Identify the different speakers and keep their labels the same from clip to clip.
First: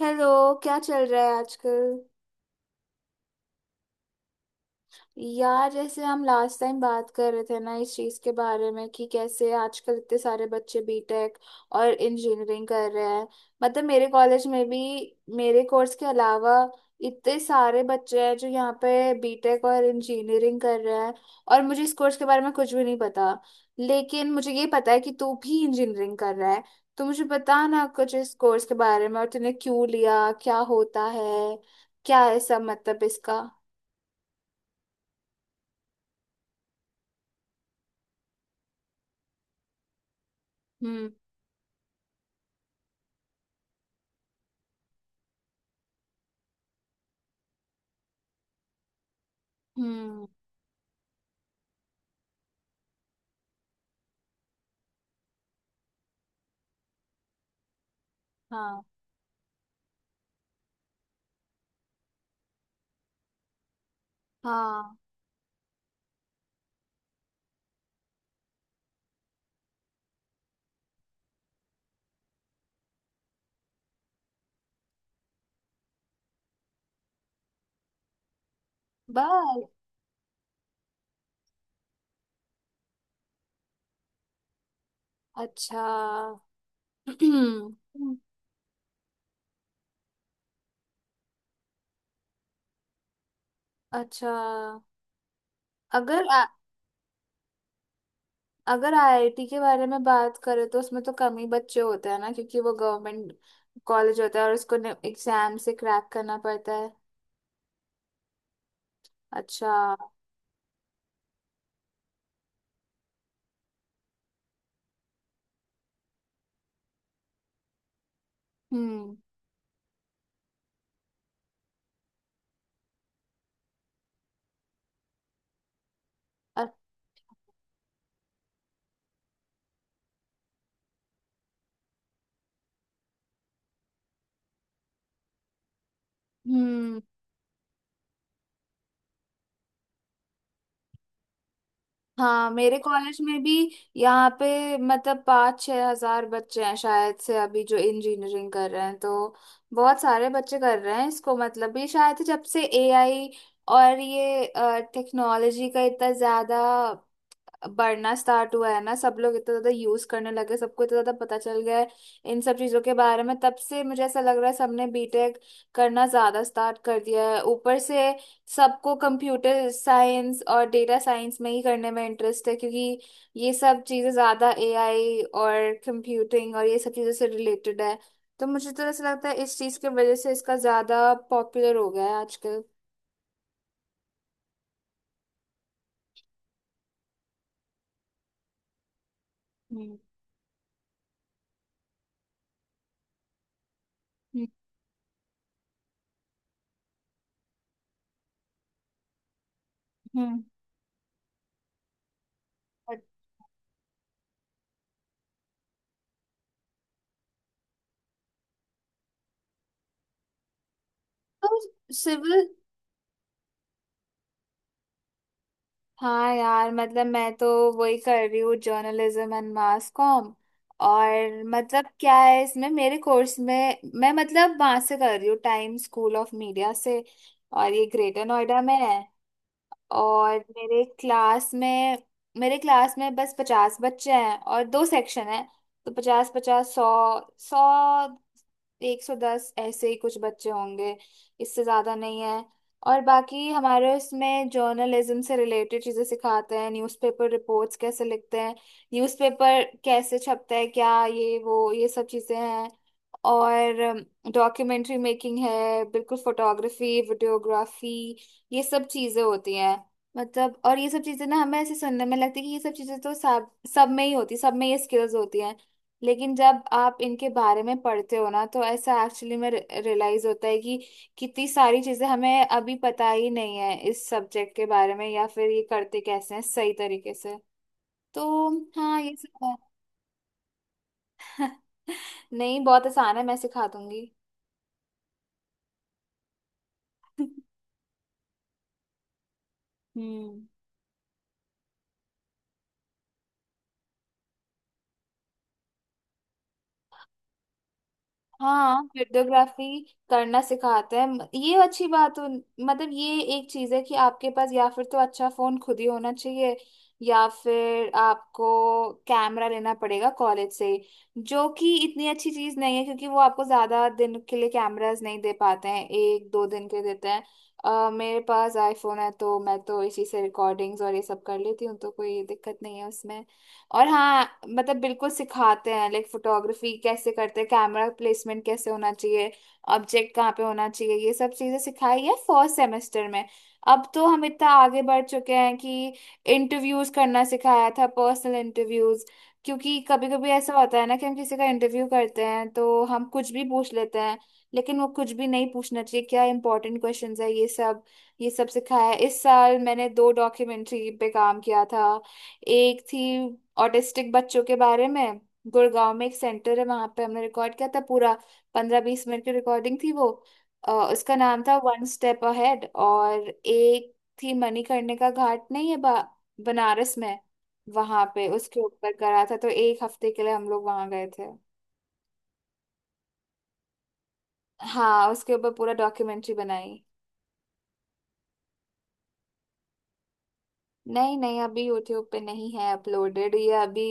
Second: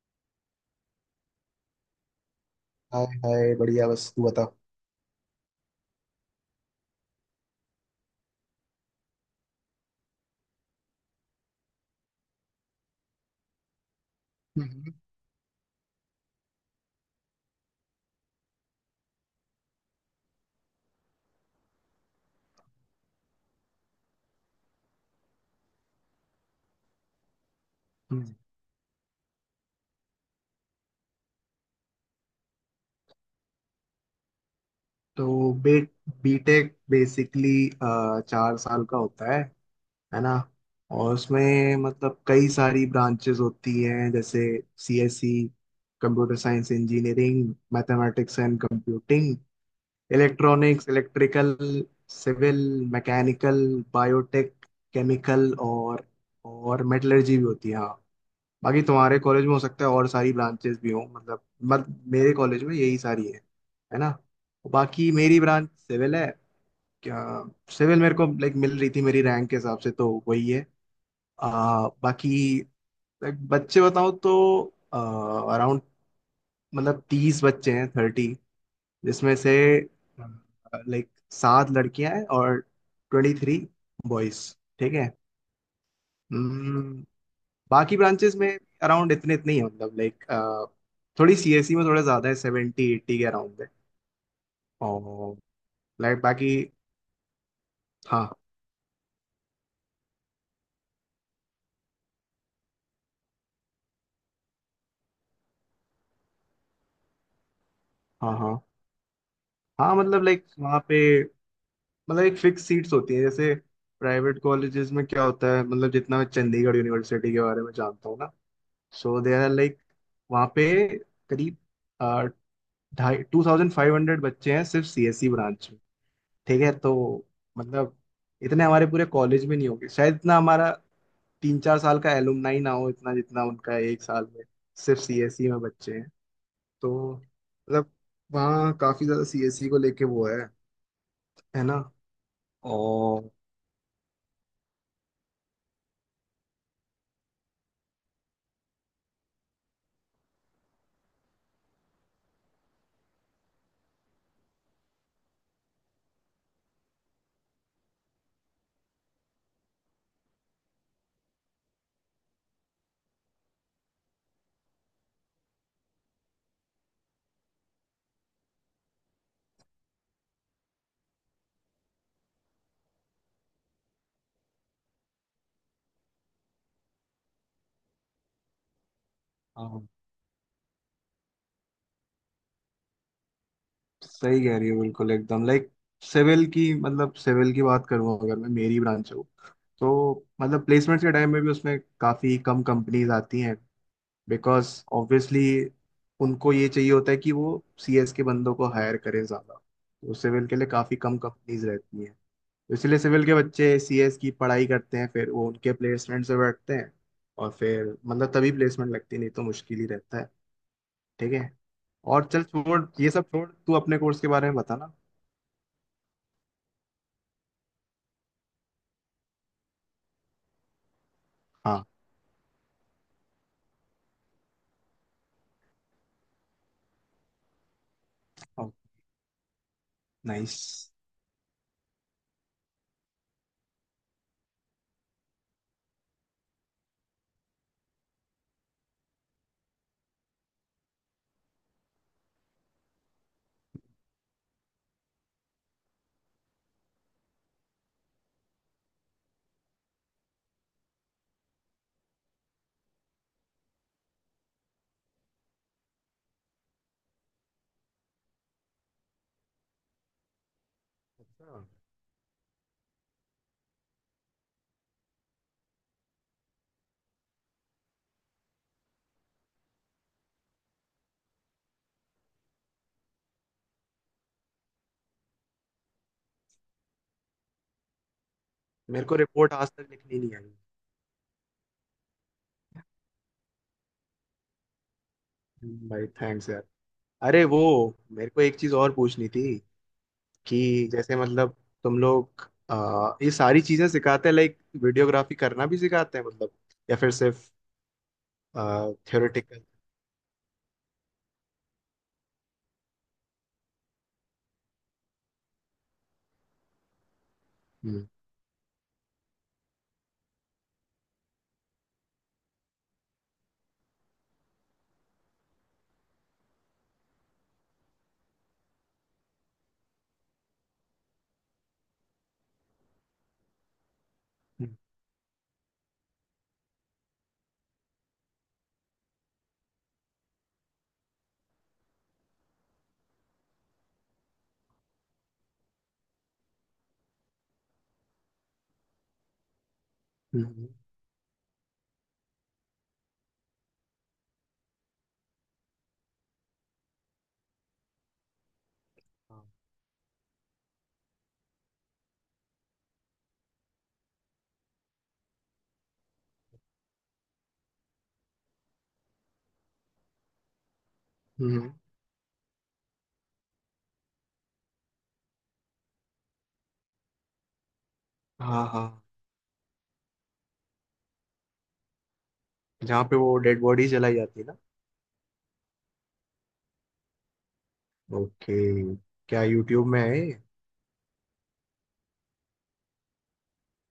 Speaker 1: Hello. क्या चल रहा है आजकल?
Speaker 2: हाय हाय, बढ़िया। बस तू बता।
Speaker 1: यार, जैसे हम लास्ट टाइम बात कर रहे थे ना इस चीज के बारे में कि कैसे आजकल इतने सारे बच्चे बीटेक और इंजीनियरिंग कर रहे हैं। मतलब मेरे कॉलेज में भी
Speaker 2: हम्म।
Speaker 1: मेरे कोर्स के अलावा इतने सारे बच्चे हैं जो यहाँ पे बीटेक और इंजीनियरिंग कर रहे हैं, और मुझे इस कोर्स के बारे में कुछ भी नहीं पता, लेकिन मुझे ये पता है कि तू भी इंजीनियरिंग कर रहा है। तो मुझे बता ना कुछ
Speaker 2: हम्म।
Speaker 1: इस कोर्स के बारे में, और तूने क्यों लिया, क्या होता है, क्या है सब मतलब इसका।
Speaker 2: तो बे बीटेक बेसिकली 4 साल का होता है ना।
Speaker 1: हम्म।
Speaker 2: और उसमें मतलब कई सारी ब्रांचेस होती हैं जैसे CSC, computer science engineering, mathematics and computing,
Speaker 1: हम्म।
Speaker 2: Electronics, electrical, civil, mechanical, biotech, chemical और मेटलर्जी भी होती है, हाँ। बाकी
Speaker 1: हाँ।
Speaker 2: तुम्हारे कॉलेज में हो सकता है और सारी ब्रांचेस भी हों मतलब मत मेरे कॉलेज में यही सारी है ना।
Speaker 1: हाँ।
Speaker 2: बाकी मेरी ब्रांच सिविल है। क्या सिविल मेरे को लाइक मिल रही थी मेरी रैंक के हिसाब से, तो वही है। बाकी like, बच्चे बताऊं तो अराउंड मतलब 30 बच्चे हैं, 30। जिसमें से
Speaker 1: बाल।
Speaker 2: लाइक 7 लड़कियां हैं और 23 बॉयज। ठीक है।
Speaker 1: अच्छा।
Speaker 2: हम्म। बाकी ब्रांचेस में अराउंड इतने इतने ही हैं मतलब लाइक, थोड़ी सीएससी में थोड़ा ज्यादा है, 70 80 के अराउंड है।
Speaker 1: अच्छा।
Speaker 2: और लाइक
Speaker 1: अगर आ,
Speaker 2: बाकी। हाँ।
Speaker 1: अगर आईआईटी के बारे में बात करें तो उसमें तो कम ही बच्चे होते हैं ना, क्योंकि वो गवर्नमेंट कॉलेज होता है और उसको एग्जाम से क्रैक करना पड़ता है।
Speaker 2: हाँ। हाँ।
Speaker 1: अच्छा।
Speaker 2: हाँ, मतलब लाइक वहाँ पे मतलब एक फिक्स सीट्स होती हैं, जैसे प्राइवेट कॉलेजेस में क्या होता है मतलब, जितना मैं चंडीगढ़ यूनिवर्सिटी के बारे में जानता हूँ ना,
Speaker 1: हम्म।
Speaker 2: सो दे आर लाइक वहाँ पे करीब अ, 2500 बच्चे हैं सिर्फ सीएससी ब्रांच में। ठीक
Speaker 1: अ-
Speaker 2: है। तो मतलब इतने हमारे पूरे कॉलेज में नहीं होंगे, शायद इतना हमारा 3 4 साल का एलुमनाई ना हो, इतना जितना उनका एक साल में सिर्फ सीएससी में बच्चे हैं।
Speaker 1: हम्म।
Speaker 2: तो मतलब वहाँ काफी ज्यादा सीएससी को लेके वो है ना।
Speaker 1: हाँ, मेरे कॉलेज
Speaker 2: और
Speaker 1: में भी यहाँ पे मतलब 5-6 हजार बच्चे हैं शायद से, अभी जो इंजीनियरिंग कर रहे हैं। तो बहुत सारे बच्चे कर रहे हैं इसको। मतलब ये शायद से जब से एआई और ये टेक्नोलॉजी का इतना ज्यादा बढ़ना स्टार्ट हुआ है ना, सब लोग इतना ज्यादा यूज करने लगे, सबको इतना ज्यादा पता चल गया है इन सब चीजों के बारे में, तब से मुझे ऐसा लग रहा है सबने बीटेक करना ज्यादा स्टार्ट कर दिया है। ऊपर से सबको कंप्यूटर साइंस और डेटा साइंस में ही करने में इंटरेस्ट है, क्योंकि ये सब चीजें ज्यादा एआई और कंप्यूटिंग और ये सब चीजों से रिलेटेड है। तो मुझे तो ऐसा लगता है इस चीज
Speaker 2: हाँ,
Speaker 1: की वजह से इसका ज्यादा पॉपुलर हो गया है आजकल।
Speaker 2: सही कह रही हो, बिल्कुल एकदम। लाइक सिविल की मतलब सिविल की बात करूँ अगर मैं, मेरी ब्रांच हूँ, तो
Speaker 1: हम्म।
Speaker 2: मतलब प्लेसमेंट्स के टाइम में भी उसमें काफी कम कंपनीज आती हैं,
Speaker 1: हम्म।
Speaker 2: बिकॉज ऑब्वियसली उनको ये चाहिए होता है कि वो सीएस के बंदों को हायर करें ज्यादा, तो
Speaker 1: हम्म।
Speaker 2: सिविल के लिए काफी कम कंपनीज रहती हैं। तो इसलिए सिविल के बच्चे सीएस की पढ़ाई करते हैं, फिर वो उनके प्लेसमेंट से बैठते हैं। और फिर मतलब तभी प्लेसमेंट लगती, नहीं तो मुश्किल ही रहता है। ठीक है।
Speaker 1: तो
Speaker 2: और चल
Speaker 1: सिविल।
Speaker 2: छोड़, ये सब छोड़, तू अपने कोर्स के बारे में बता ना।
Speaker 1: हाँ यार, मतलब मैं तो वही कर रही हूँ, जर्नलिज्म एंड मास कॉम। और
Speaker 2: हाँ।
Speaker 1: मतलब क्या है इसमें मेरे कोर्स में, मैं मतलब वहां से कर रही हूँ, टाइम स्कूल ऑफ मीडिया से। और ये ग्रेटर नोएडा में है। और
Speaker 2: नाइस।
Speaker 1: मेरे क्लास में बस 50 बच्चे हैं और दो सेक्शन है। तो पचास पचास सौ सौ एक सौ दस ऐसे ही कुछ बच्चे होंगे, इससे ज्यादा नहीं है। और बाकी हमारे उसमें जर्नलिज्म से रिलेटेड चीजें सिखाते हैं, न्यूज़पेपर रिपोर्ट्स कैसे लिखते हैं, न्यूज़पेपर कैसे छपता है, क्या ये वो ये सब चीजें हैं। और डॉक्यूमेंट्री मेकिंग है बिल्कुल, फोटोग्राफी, वीडियोग्राफी, ये सब चीजें होती हैं। मतलब और ये सब चीजें ना हमें ऐसे सुनने में लगती है कि ये सब चीजें तो सब सब में ही होती, सब में ये स्किल्स होती हैं। लेकिन जब आप इनके बारे में पढ़ते हो ना, तो ऐसा एक्चुअली में रियलाइज होता है कि कितनी सारी चीजें हमें अभी पता ही नहीं है इस सब्जेक्ट के बारे में, या फिर ये करते कैसे हैं सही तरीके से। तो हाँ,
Speaker 2: मेरे
Speaker 1: ये
Speaker 2: को रिपोर्ट
Speaker 1: सब
Speaker 2: आज तक लिखनी नहीं आई
Speaker 1: है। नहीं, बहुत आसान है, मैं सिखा दूंगी।
Speaker 2: हम्म। भाई थैंक्स यार। अरे वो, मेरे को एक चीज और पूछनी थी
Speaker 1: हम्म।
Speaker 2: कि, जैसे मतलब तुम लोग ये सारी चीजें सिखाते हैं लाइक वीडियोग्राफी करना भी सिखाते हैं मतलब, या फिर सिर्फ
Speaker 1: हाँ,
Speaker 2: थ्योरेटिकल।
Speaker 1: हियरडोग्राफी करना सिखाते हैं। ये अच्छी बात हो, मतलब ये एक चीज है कि आपके पास या फिर तो अच्छा फोन खुद ही होना चाहिए, या फिर आपको कैमरा लेना पड़ेगा कॉलेज से ही, जो कि इतनी अच्छी चीज नहीं है, क्योंकि वो आपको ज्यादा दिन के लिए कैमरास नहीं दे पाते हैं, एक दो दिन के देते हैं। मेरे पास आईफोन है तो मैं तो इसी से रिकॉर्डिंग्स और ये सब कर लेती हूँ, तो कोई दिक्कत नहीं है उसमें। और हाँ, मतलब बिल्कुल सिखाते हैं, लाइक फोटोग्राफी कैसे करते हैं, कैमरा प्लेसमेंट कैसे होना चाहिए, ऑब्जेक्ट कहाँ पे होना चाहिए, ये सब चीजें सिखाई है फर्स्ट सेमेस्टर में। अब तो हम इतना आगे बढ़ चुके हैं कि इंटरव्यूज करना सिखाया था, पर्सनल इंटरव्यूज, क्योंकि कभी कभी ऐसा
Speaker 2: हम्म।
Speaker 1: होता है ना कि हम किसी का इंटरव्यू करते हैं तो हम कुछ भी पूछ लेते हैं, लेकिन वो कुछ भी नहीं पूछना चाहिए, क्या इंपॉर्टेंट क्वेश्चंस है ये सब, ये सब सिखाया है। इस साल मैंने दो डॉक्यूमेंट्री पे काम किया था। एक थी ऑटिस्टिक बच्चों के बारे में, गुड़गांव में एक सेंटर है, वहां पे हमने रिकॉर्ड किया था पूरा, 15-20 मिनट की रिकॉर्डिंग थी वो। उसका नाम था
Speaker 2: हम्म।
Speaker 1: One step ahead. और एक थी मणिकर्णिका का घाट, नहीं है बनारस में, वहां पे उसके
Speaker 2: हाँ हाँ,
Speaker 1: ऊपर करा था, तो एक हफ्ते के लिए हम लोग वहां गए थे।
Speaker 2: जहाँ पे वो डेड बॉडी जलाई जाती है ना।
Speaker 1: हाँ, उसके ऊपर पूरा डॉक्यूमेंट्री बनाई।
Speaker 2: ओके। क्या यूट्यूब में है ये?
Speaker 1: नहीं नहीं, अभी यूट्यूब पे नहीं है अपलोडेड ये, अभी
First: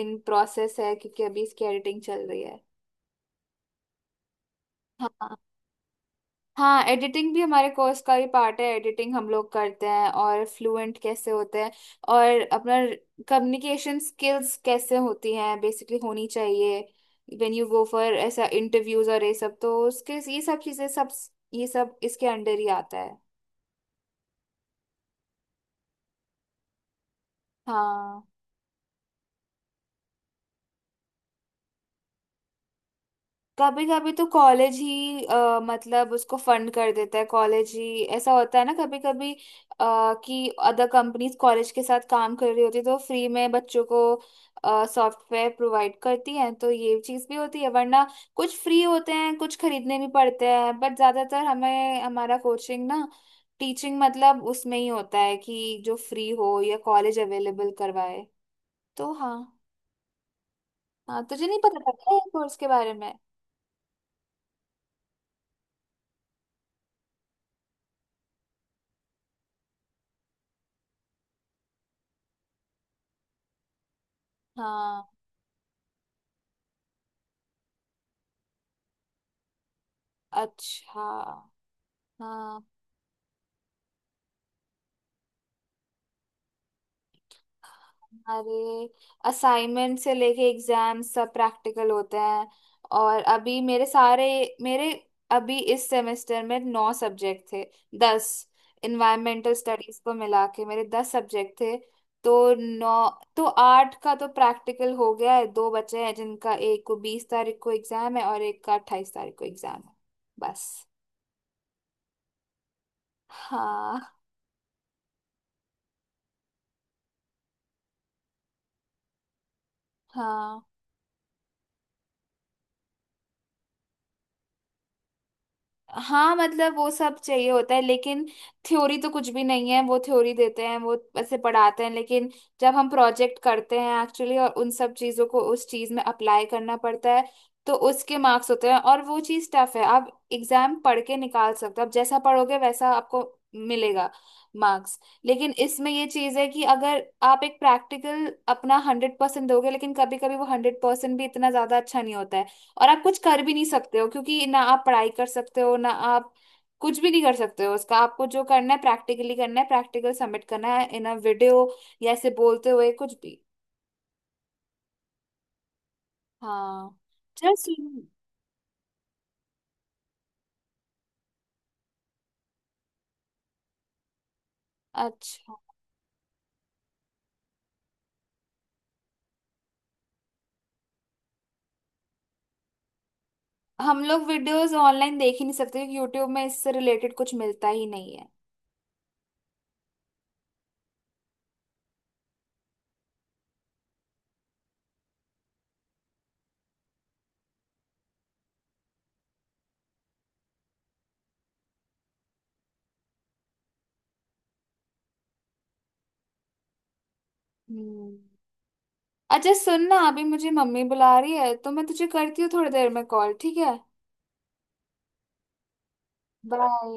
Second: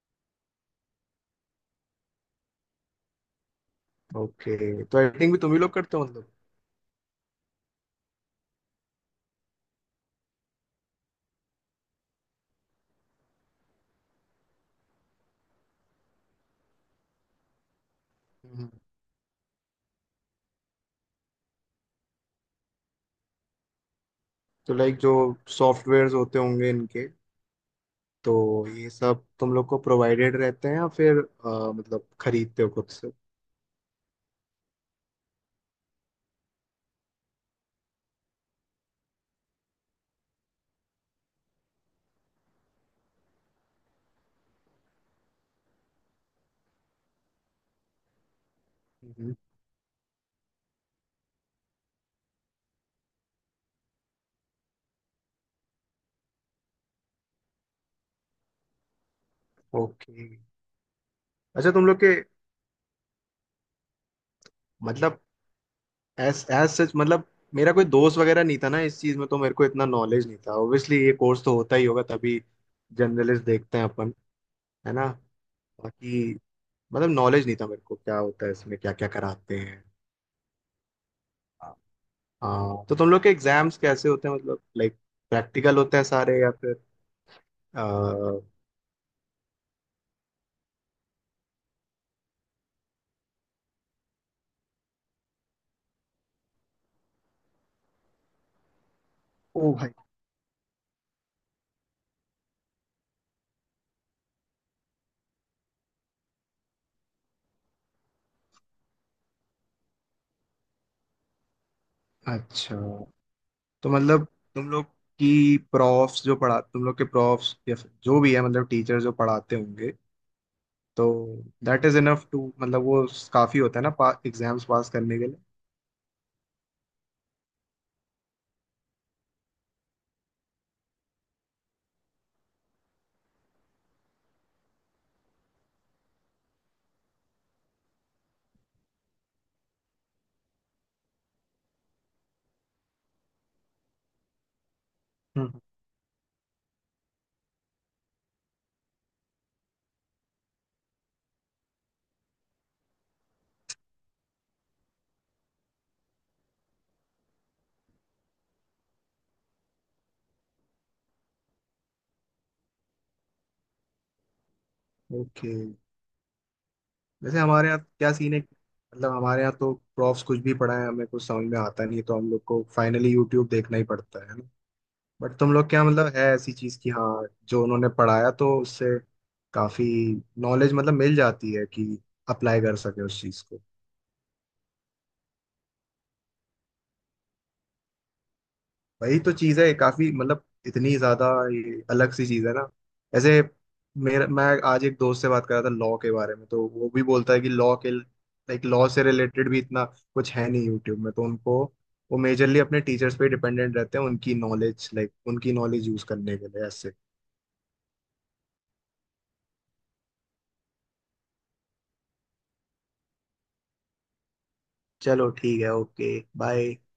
Speaker 1: इन प्रोसेस है क्योंकि अभी इसकी एडिटिंग चल रही है।
Speaker 2: ओके, तो एडिटिंग
Speaker 1: हाँ।
Speaker 2: भी तुम ही लोग करते हो मतलब।
Speaker 1: हाँ, एडिटिंग भी हमारे कोर्स का ही पार्ट है, एडिटिंग हम लोग करते हैं, और फ्लुएंट कैसे होते हैं और अपना कम्युनिकेशन स्किल्स कैसे होती हैं बेसिकली होनी चाहिए, व्हेन यू गो फॉर ऐसा
Speaker 2: हम्म।
Speaker 1: इंटरव्यूज और ये सब, तो उसके ये सब चीजें सब, ये सब इसके अंडर ही आता है।
Speaker 2: तो लाइक जो सॉफ्टवेयर्स होते होंगे इनके,
Speaker 1: हाँ,
Speaker 2: तो ये सब तुम लोग को प्रोवाइडेड रहते हैं या फिर मतलब खरीदते हो खुद से।
Speaker 1: कभी कभी तो कॉलेज ही मतलब उसको फंड कर देता है, कॉलेज ही ऐसा होता है ना कभी कभी, कि अदर कंपनीज कॉलेज के साथ काम कर रही होती है तो फ्री में बच्चों को सॉफ्टवेयर प्रोवाइड करती हैं, तो ये चीज भी होती है, वरना कुछ फ्री होते
Speaker 2: हम्म।
Speaker 1: हैं, कुछ खरीदने भी पड़ते हैं, बट ज्यादातर हमें हमारा कोचिंग ना टीचिंग मतलब उसमें ही होता है कि जो फ्री हो या कॉलेज अवेलेबल करवाए। तो हाँ।
Speaker 2: ओके।
Speaker 1: हाँ, तुझे नहीं
Speaker 2: अच्छा
Speaker 1: पता
Speaker 2: तुम
Speaker 1: था
Speaker 2: लोग के
Speaker 1: क्या कोर्स के बारे में?
Speaker 2: मतलब एस एज सच, मतलब मेरा कोई दोस्त वगैरह नहीं था ना इस चीज में, तो मेरे को इतना नॉलेज नहीं था। ऑब्वियसली ये कोर्स तो होता ही होगा तभी जर्नलिस्ट देखते हैं अपन, है
Speaker 1: हाँ।
Speaker 2: ना। बाकी मतलब नॉलेज नहीं था मेरे को क्या होता है इसमें, क्या क्या कराते हैं।
Speaker 1: अच्छा। हाँ,
Speaker 2: हाँ तो तुम लोग के एग्जाम्स कैसे होते हैं मतलब लाइक, प्रैक्टिकल होते हैं सारे या फिर आ,
Speaker 1: हमारे असाइनमेंट से लेके एग्जाम सब प्रैक्टिकल होते हैं। और अभी मेरे अभी इस सेमेस्टर में नौ सब्जेक्ट थे, 10, इन्वायरमेंटल
Speaker 2: ओ भाई।
Speaker 1: स्टडीज को मिला के मेरे 10 सब्जेक्ट थे। तो नौ तो आठ का तो प्रैक्टिकल हो गया है, दो बचे हैं जिनका एक को 20 तारीख को एग्जाम है और एक का 28 तारीख को एग्जाम है। बस।
Speaker 2: अच्छा तो
Speaker 1: हाँ।
Speaker 2: मतलब तुम लोग की प्रॉफ्स जो पढ़ा, तुम लोग के प्रॉफ्स या फिर जो भी है मतलब टीचर जो पढ़ाते होंगे,
Speaker 1: हाँ,
Speaker 2: तो दैट इज इनफ टू, मतलब वो काफी होता है ना एग्जाम्स पास करने के लिए।
Speaker 1: हाँ मतलब वो सब चाहिए होता है, लेकिन थ्योरी तो कुछ भी नहीं है, वो थ्योरी देते हैं, वो ऐसे पढ़ाते हैं, लेकिन जब हम प्रोजेक्ट करते हैं एक्चुअली और उन सब चीजों को उस चीज में अप्लाई करना पड़ता है, तो उसके मार्क्स होते हैं और वो चीज टफ है। आप एग्जाम पढ़ के निकाल सकते हो, आप जैसा पढ़ोगे वैसा आपको मिलेगा मार्क्स,
Speaker 2: हम्म।
Speaker 1: लेकिन इसमें ये चीज है कि अगर आप एक प्रैक्टिकल अपना 100% दोगे, लेकिन कभी कभी वो 100% भी इतना ज्यादा अच्छा नहीं होता है, और आप कुछ कर भी नहीं सकते हो, क्योंकि ना आप पढ़ाई कर सकते हो ना आप कुछ भी नहीं कर सकते हो उसका। आपको जो करना है प्रैक्टिकली करना है, प्रैक्टिकल सबमिट करना है इन अ वीडियो, या ऐसे बोलते हुए कुछ भी।
Speaker 2: ओके।
Speaker 1: हाँ,
Speaker 2: वैसे
Speaker 1: चल
Speaker 2: हमारे यहाँ
Speaker 1: सुन।
Speaker 2: क्या सीन है, मतलब हमारे यहाँ तो प्रॉफ्स कुछ भी पढ़ाए, हमें कुछ समझ में आता नहीं है, तो हम लोग को फाइनली यूट्यूब देखना ही पड़ता है ना। बट तुम
Speaker 1: अच्छा।
Speaker 2: लोग क्या, मतलब है ऐसी चीज की, हाँ, जो उन्होंने पढ़ाया तो उससे काफी नॉलेज मतलब मिल जाती है कि अप्लाई कर सके उस चीज को।
Speaker 1: हम लोग वीडियोस ऑनलाइन देख ही नहीं सकते, क्योंकि यूट्यूब में इससे रिलेटेड कुछ मिलता ही नहीं है।
Speaker 2: वही तो चीज है, काफी मतलब इतनी ज्यादा ये अलग सी चीज है ना ऐसे। मेरा मैं आज एक दोस्त से बात कर रहा था लॉ के बारे में, तो वो भी बोलता है कि लॉ के लाइक, लॉ से रिलेटेड भी इतना कुछ है नहीं यूट्यूब में, तो उनको वो मेजरली अपने टीचर्स पे डिपेंडेंट रहते हैं, उनकी नॉलेज लाइक उनकी नॉलेज यूज करने के लिए ऐसे।
Speaker 1: हम्म। अच्छा सुन ना, अभी मुझे मम्मी बुला रही है तो मैं तुझे करती हूँ थोड़ी देर में कॉल, ठीक है?
Speaker 2: चलो ठीक है, ओके। बाय।
Speaker 1: बाय।